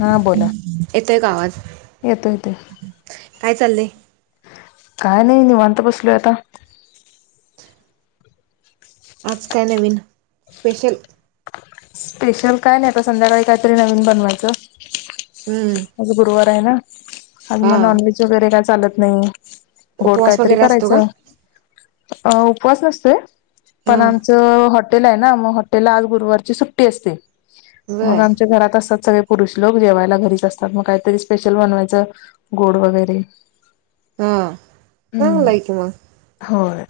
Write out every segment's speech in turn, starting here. हा बोला येतोय का आवाज येतो येतोए काय चाललंय काय नइ निवांत बसलोय आता आज काय नवीन स्पेशल स्पेशल काय नइ आता संध्याकाळी काईतरी नवीन बनवायचं हम्म आज गुरुवार ना आज हा म नॉनव्हेज वगैरे काय चालत नइ गोड उपवास कायतरी वगैरे असतो का करायचं उपवास नसतोय हा पण आमचं हॉटेलाय ना मग हॉटेला आज गुरुवारची सुट् अस मग बर आमच्या घरात असत सगळे पुरुष लोक जेवायला घरीच असतात मग काहीतरी स्पेशल बनवायचं गोड वगैरे हा हम्म चांगलं आहे की मग होय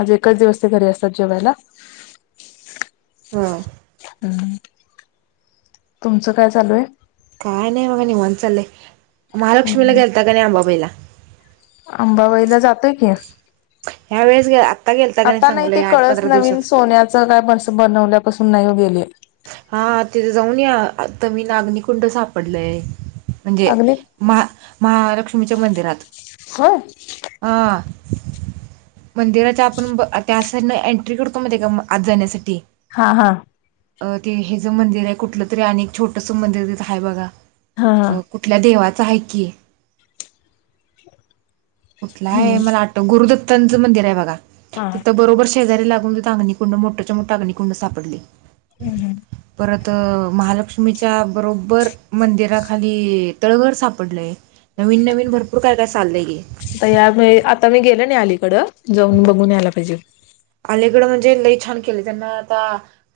आज च दिवस घरी असतात जेवायला हा हम् तुमचं काय चालू आहे काय नाही बघा नि म्ह ललेय महालक्ष्मीला हम्म गेलता का नाही अंबाबाईला अंबाबाईला जातोय की ह्या वेळेस गे आत्ता गेलता का आता नाही ते चांगलं आठ कळस पंधरा नवीन दिवसात सोन्याच काय ब बनवल्या कसून नाहीऊ गेले हा तेिथे जाऊन या आता मी नागन कुंड सापडलय म्हणजे अग्नित महा महालक्ष्मीच्या मंदिरात होय अह मंदिराच्या आपण त्यासाठी एंट्री करतो मग का आज जाण्यासाठी हा हा अ ते हे ज मंदिर आहे कुठलं तरी आणि छोटस मंदिर तिथं आहे बघा हा हा अ कुठल्या देवाचा आहे की कुठला आहे हम्म मला आ गुरुदत्तांचं मंदिर आहे बघा हा तिथं बरोबर शेजारी लागून अग्नकुंड मोठ्या मोठा अग्निकुंड सापडले हम् हम् खत महालक्ष्मीच्या बरोबर मंदिराखाली तळघर सापडलं आहे नवीन नवीन भरपूर काय काय चाललंये आता या आता मी गेल नाही अलीकडं जाऊन बघून यायला पाहिजे आलीकडं म्हणजे लई छान केले त्यांना आता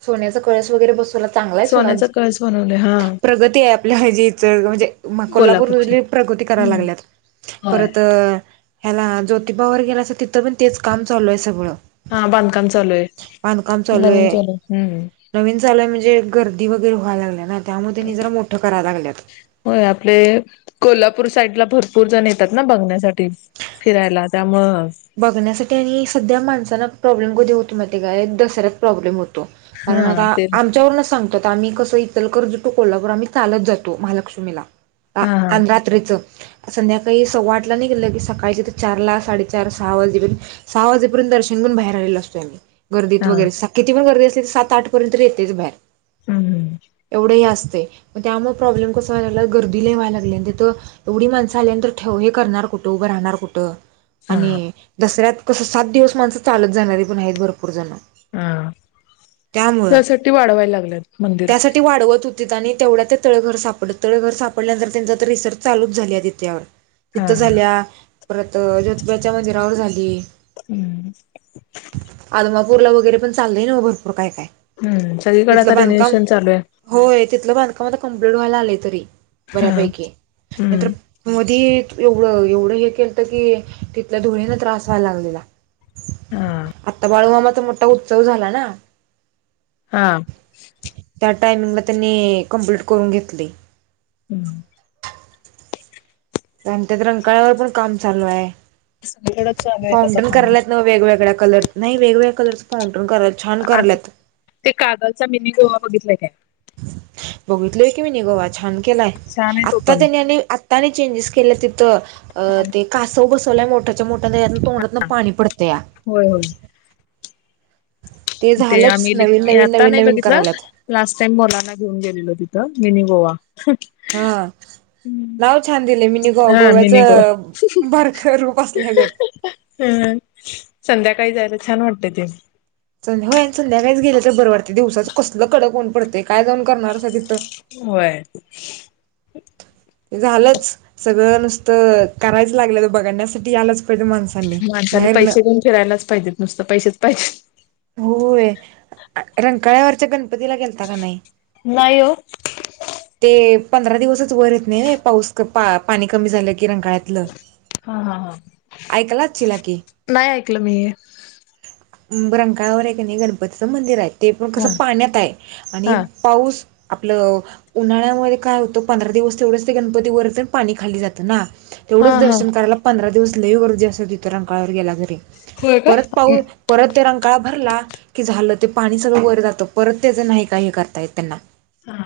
सोन्याचा कळस वगैरे बस तुला चांगला आहे सोडा सोन्याचा कळस बनवले हा प्रगती आहे आपल्या हजीच म्हणजे कोल्हापूर कोल्हापूरचे प्रगती करायला लागल्यात होय परत ह्याला ज्योतिबावर गेला अस तिथं पण तेच काम चालू आहे सगळं हा बांधकाम चालू आहे बांधकाम चालू आहे नवीन चालूय म्हणजे घरदी वगरे व्हाय लाग ना त्यामुळे त्यांनी जरा मोठं करायला लागल्यात. होय आपले कोला नागपूर साईड ला भरपूर जण येतात ना बघण्यासाठी फिरायला त्यामुं बघण्यासाठी आणि सध्या माणसना प्रॉब्लेम कधी होतो म ते गा दसऱ्यात प्रॉब्लेम होत कारण हा आता ते आमच्यावर सांगतो आम्ही कसं इथल कर्ज टू कोल्हापूर आम्ही चालत जातो महालक्ष्मीला रा हा हा आं रात्रीचं संध्याकाळी सव्वाटला नि गेलं की सकाळच्या तर चारला साडे चार सहा वाजेपर्य सहाजेर्यंत दर्शन करून बाहेर आलेो असतो त्यां गर्दीत हा वगैरे साखेती पण गर्दी असत सात आठ पर्यंत येतेच बाहेर हम्म एवढं ह असत ग त्यामुळे प्रॉब्लेम कस्हागला गर्दीला वय लाग एवढी माणस आलींत ठे हे करणार फोटो उभं राहणार कुठं आणि हा दसऱ्यात कसं सात दिवस माणसं चालत जाणारी पण आहेत भरपूर जण हा त्यामुळं त्यासाठी वाढवायला लागल्यात मंदिर तिथं आणि तेवढ्या ते तळघर सापडत तळघर सापडल्यानंतर त्यांच तर रिसर्च चालूच झाली आहे ति त्यावर हा तिथ हा झाल्या परत ज्योतिबाच्या मंदिरावर झाली हम्म टूरला वगैरे पण चालल आहे ना बर मग काय नाही सगळीकडे तिथलं आता बांधकाम रिनोव्हेशन चालू आहे. होय तिथलं बांधकाम आता कंप्लीट व्हायला आलंय नाहीतरी हा बऱ्या पैकी नाहीतर हम्म. मधी एवढं एवढं हे केलत की तिथल्या धुळेने त्रास व्हायला लागलेला हा आता बाळूमामाचा मोठा उत्सव झाला ना हा टामिंगला त्यांनी कमप्लीट करून घेतलय हम् आणि त्यात रंकाळ्यावर पण काम चालू आहे सगळीकडे चालू आहेत आता फाउंटन काम. करायलाच न वेगवेगळ्या कलर नाही वेगवेगळ्या कलर पा आणि ते कागलचा मिनी गोवा बघितलाय काय बगीत लोय कि मिनी गोवा छान केलाय छान आहे तो आत्ता पण. त्यांनी आणि आत्ता आणि चेंजेस केलेत तिथ ते कासव बस स मोटरच्या मोट्या तोंडातन पाणी पडते या होय होय ते आम्ही नवीन ल नवीन आता नवीन नाही नवीन बघितलं करायल्यात लास्ट टाईम मोलांना घेऊन गेलेलो तिथ मीनी गोवा हा नाव छान दिलेय मीनी गो हा मिनी गोवा. गोव्याचं बारक रूप असल्या गत ह संध्याकाळी जायला छान वाटत ते होय संध्याकाळीच गेलं तर बरं वाटतंय दिवसाचं कसलं कडक ऊन पडतय काय जाऊन करणार हायसा असं तिथं होय झालंच सगळं नुसतं करायचं लागले बघण्यासाठी आलंच माणसानी पैसे देेऊन फिरायलाच पाहिजेत नुसत पैसेच पाहिजेत होय रंकाळ्यावरच्या गणपतीला गेलता का नाही नाही ते पंधरा दिवसच वर येत नाही पाऊस पाणी कमी झाल्या कि रकाळ्यातलं हा हा हा. ऐकलाच चिला की नाही ऐकलं मी हे. ह रंकाळ्यावर आहे क नाही गणपतीचं मंदिर आहे ते पण हा कसं पाण्यात आहे आणि हा. पाऊस आपलं उन्हाळ्यामध्ये काय होतं पंधरा दिवस तेवढंच ते गणपती व पण पाणी खाल्ली जातं ना हा तेवढंच हा. दर्शन करायलां पंधरा दिवस लव गरदी अस त इतरांकाळावर गेला तरी होय काय? परत पाऊ परत त्यो रांकाळा भरला की झालं ते पाणी सगळं वर जातं परत त्याचं नाही का हे करता येत त्यांना हा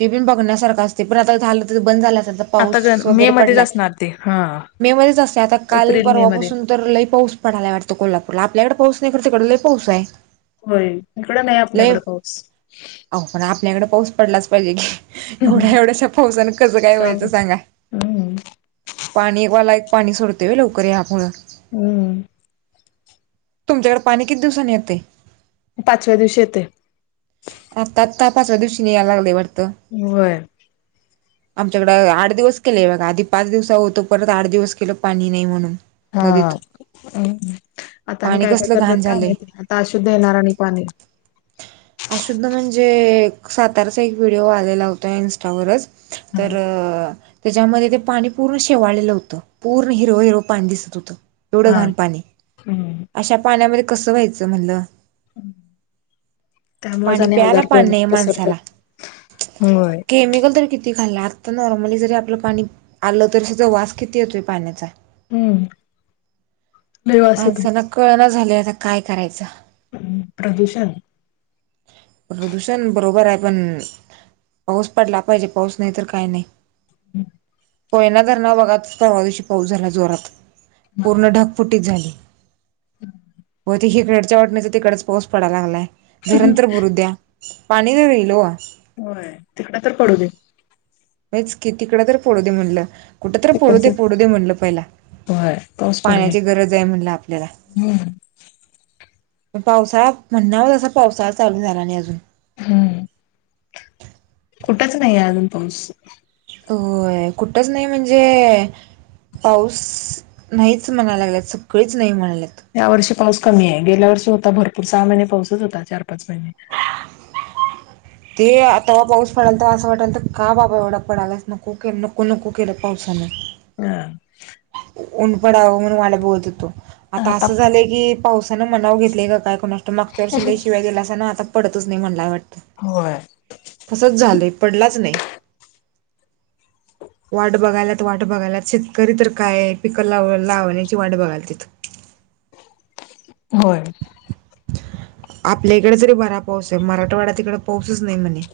ते पण बघण्यासारखं असते पण आता झालं तर बंद झालं अस आता पाऊस गण मे वगैरे मध्येच पडलाय असणार ते हा मे मध्येच असते आता काल एप्रिल मे मध्ये. परवापासून तर लय पाऊस पडायला वाटतो कोल्हापूरला आपल्याकडे पाऊस नाहीकडे तिकड लई पाऊस आहे होय इकडं नाही लय आपल्याकड पाऊस अहो पण आपल्याकडे पाऊस पडलाच पाहिजे की एवढ्या एवढ्याश पावसाने कसं काय काम व्हायचं सांगा हम्म. पाणीवाला पाणी सोडतेय लवकर यामुळं हम्म तुमच्याकडे पाणी किती दिवसाांनी येतय पाचव्या दिवशी येतय आतातापाचच्या दिवशी न यायला लागले वाटते होय आमच्याकडं आठ दिवस केलेय बघा आधी पाच दिवसा होतो परत आठ दिवस केलं पाणी नाही म्हणून नदीत हाम् आता आणि पाणी काय काय कसलं घाण करतात का झालंय आता अशुद्ध येणार आणि पाणी अुद्धा म्हणजे सातारचा एक व्हिडिओ आलेला होता इन्स्टावरच हा तर त्याच्यामध्ये ते पाणी पूर्ण शेवाळलेलं होतं पूर्ण हिरव हिर पाणी दिसत होतं एवढं हा घाण पाणी हम्म. अशा पाण्यामध्ये कसं व्हायचं म्हणलं त्यामुळेच पाणी आणि प्यायला आजार पाणी नाही पसरतात. माणसाला होय. केमिकल तर किती ाला आता नॉर्मली जरी आपलं पाणी आलं तरी सुधा वास किती येतोय पाण्याचा हम्म लय वास येतोय. माणसांना कळना झाले आता काय करायचं प्रदूषण प्रदूषण बरोबर आहे पण, पाऊस पडला पाहिजे पाऊस नाही तर काही नाही. हम्. कोयना धरणावर बगा परवादिवशी पाऊस झाला जोरात पूर्ण ढगफुटीच झाली. हम. हिकडच्या वाटनीच तिकडच पाऊस पडाला लागलाय धरण तर भरू द्या पाणी तर ईल वो. होय तिकडं तर पडू दे. होयच कि तिकडं तर पोडू दे म्हणलं कुठं तर पोडू तिकडच दे पोडू दे म्हणलं पहिला. होय पाऊस पडू दे पाण्याची गरज आहे म्हणलं आपल्याला. हम्म पण पावसाळा म्हणाव असं पावसाळा चालू झाला नाही अजून. हम्. कुठंच नाहीये अजून पाऊस. हो कुठच नाही म्हणजे, पाऊस नाहीच म्हणायला लागला सगळीच नाही म्हणालागल्यात. या वर्षी पाऊस कमी आहे गेल्या वर्षी होता भरपूर सहा महिने पाऊसच होता चार पाच महिने. ते आ तवा पाऊस पडलता असं वाटलत का बाबा एवढा पडलास नको के नको नको केलं पावसान. हा ऊन पडावं म्हणून वाट बगत होतो आता असं झालंय की पावसानं मनाव घेतलाय का काय कुणास ठाऊक, मागच्या वर्षी लय शिव्या देलासा ना आता पडतच नाही म्हणला वाटतं. होय तसत झालंय पडलाच नाही. वाट बघायलात वाट बघायलात शेतकरी तर काय पिकं लाव लावण्याची वाट बघायल तीत. होय. आपल्या इकडे तरी बरा पाऊस आहे मराठवाड्यात तिकडे पाऊसच नाही म्हणे.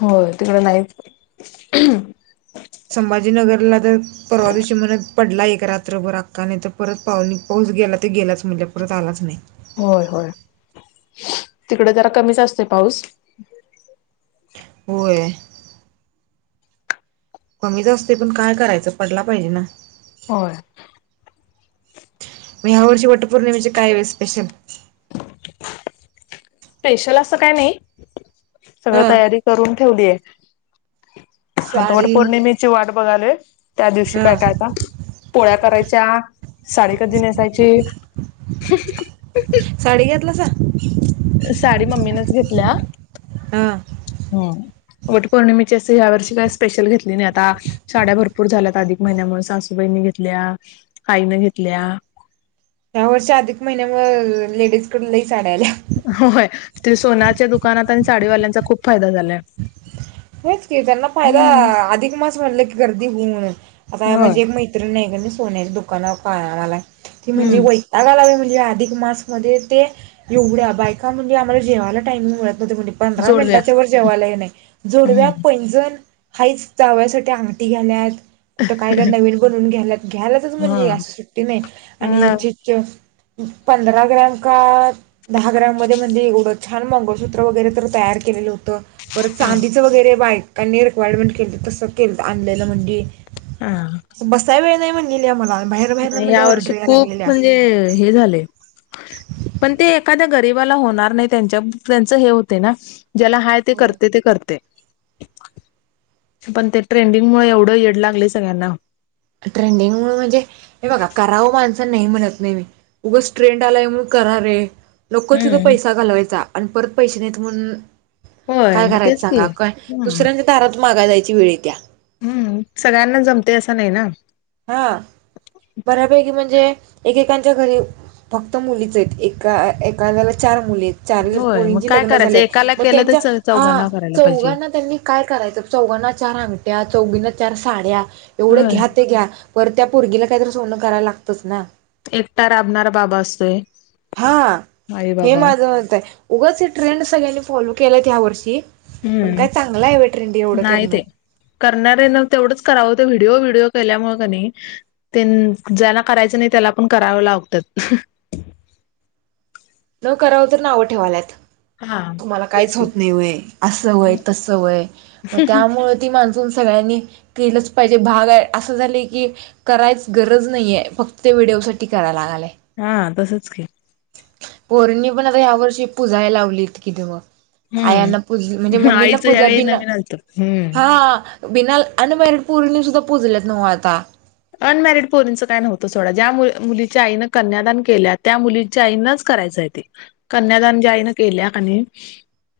हो तिकडं नाहीच. संभाजीनगरला तर परवा दिवशी म्हणत पडला एक रात्रभर अक्का नाही तर परत पाऊ पाऊस गेला तर गेलाच म्हणलं परत आलाच नाही. होय होय. तिकडे जरा कमीच असतो पाऊस. होय. कमीच असते पण काय करायचं पडला पाहिजे ना. होय. मी ह्या वर्षी वोटपौर्णिमेचे कायवे स्पेशल. स्पेशल असं काय नाही अ सगळं तयारी करून ठेवलीय. [unintelligible] हाता वट पौर्णिमेची वाट बघालोय त्या दिवशी काय ह कायता. पोळ्या करायच्या साडी कधी नेसायची, हा हा. साडी घेतलासा साडी मम्मीनेच घेतल्या ह ह्या वट पौर्णिमे ची या वर्षी काही स्पेशल घेतली नाही आता साड्या भरपूर झाल्यात अधिक महिन्यामुळे सासूबाईंनी घेतल्या. आईन घेतल्या. ह्या वर्षी अधिक महिन्या मुळ लेडीज कड लई साड्या आल्या होय ते सोनच्या दुकानात आणि साडीवाल्यांचा खूप फायदा झालाय. होयच की त्यांना फायदा हम्म अधिक मास म्हटलं की गर्दी हूं म्हणून, आता होय माझी एक मैत्रीण हाय क नई सोन्याच्या दुकानावर कामालाय, ती म्हणली हम्म वैताग ग आलाय बई जे अधिक मासमध्ये ते एवढ्या बायका म्हणजे आम्हाला जेवायला टाइमिंग मिळत म्हणे पंधरा जोडव्या मिनिटच्या वर जेवाला हे नाय जोडव्या हम्म पैंजण हाईच, जावया साठी आंगठी घ्याल्यात. कुठं काय तर नवीन बनवून घ्यायलात घ्यायलाच हा म्हणली अशी सुट्टी नाई आणि ती पंधरा ग्रॅम का दहा ग्रॅम मध्ये म्हणली उडत छान मंगळसूत्र वगैरे तर तयार केलेलं होतं. परत चांदीचं वगैरे बायकांनी रिक्वायरमेंट केलं तसं केलं आणल्यालं म्हणली. हा अस बसाय वेळ नाय म्हणलेली आम्हाला. बाहेर बाहेरनं म्हणजे या ऑर्डर वर्षी यायला खूप लागलेल्या म्हणजे हे झालय पण ते एखाद्या गरीबाला होणार नाइ त्यांच्या त्यांच हे होतय ना ज्याला हाय ते होय. करतय ते करतय. पण ते ट्रेंडिंग मुळ एवढं येड लागलय सगळ्यांना. ट्रेंडिंग मुळ म्हणजे? हे बघा करावं माणसांन नाइ म्हणत नाइ मी उगंच ट्रेंड आलाय करा रे लोक तिथं हम्म पैसा घालवायचा आणि परत पैसे नाइत म्हणून होय काय मग करायचं तेच की सांगा, काय हम्म दुसऱ्यांच्या दारात मागाय जायची वेळ येत्या. हम्म, सगळ्यांना जमतय असं नाइ ना. हा बऱ्यापैकी म्हणजे एकेकांच्या घरी फक्त मुलीचयत एका एकाद्याला चार मुलीयत चारी जर होय मग पोरींची काय लग्न करायचं एकाला झाल्यात म केलं त्यांच्या तर हा चौघांना करायला पाहिजे चौघांना त्यांनी काय करायच चौघांना चार अंगट्या चौगींना चार साड्या एवढ्या होय घ्या परत त्या पोरगीला कायतरी सोनं करायला लागतंच ना. एकटा राबणारा बाबा असतोय. हा आई हे बाबा माझं मतय उगच हे ट्रेंड सगळ्यांनी फॉलो केल्यात ह्या वर्षी. पण हम्म, काय चांगलं आहे व्हय ट्रेंड एवढं नाइ करणं ते करणार्यान तेवढंच करावं व्हिडिओ व्हिडिओ केल्यामुळे क नाइ ज्याला करायचं नाइ त्याला पण करावं लावत. [inaudible] न करावं तर नावं ठेवाल्यात. हा तुम्हाला तेच काइच की होत नाय वय अस वय तस वय मग त्यामुळे ती माण सगळ्यांनी केलंच पाहिजे भाग असं झालं की करायच गरज नाइये फक्त व्हिडिओ साठी कराय लागालय. हा तसच की. पोरींनी पण आता ह्या वर्षी पुजाय लावली किती दि हम्म आयाना पूज म्हणजे मम्मीना आईचं पूजल्या यावेळी बीन नवीन आलत हम्म हा बिना अनमेरिड पोरीनी सुद्धा पुजल्यात नव्ह आता. अनमॅरिड पोरींचं काय नव्हतं सोडा, ज्या मुलीच्या आईनं कन्यादान केल्या त्या मुलीच्या आईनच करायच ते कन्यादान ज्या आई न केल्या कनई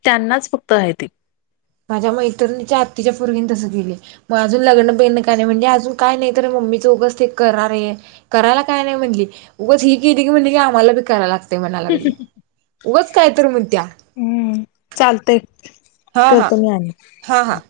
त्यांनाच फक्त हाय ते. माझ्या मैत्रिणीच्या आत्तीच्या पोरगीन तसं केली, माझ अजून लग्न बिग्न काय नाइ म्हणली अजून काय नाय तर म म्मीच उगच ते करा रे करायला काय नाय म्हटली उगच ही केली की म्हटली की आम्हाला बी कराय लागतय. ते म्हणा लागली, उगच काय तर मणत्या. हम्म चालतंय हा, हा, करतो मी आणि हा, हा.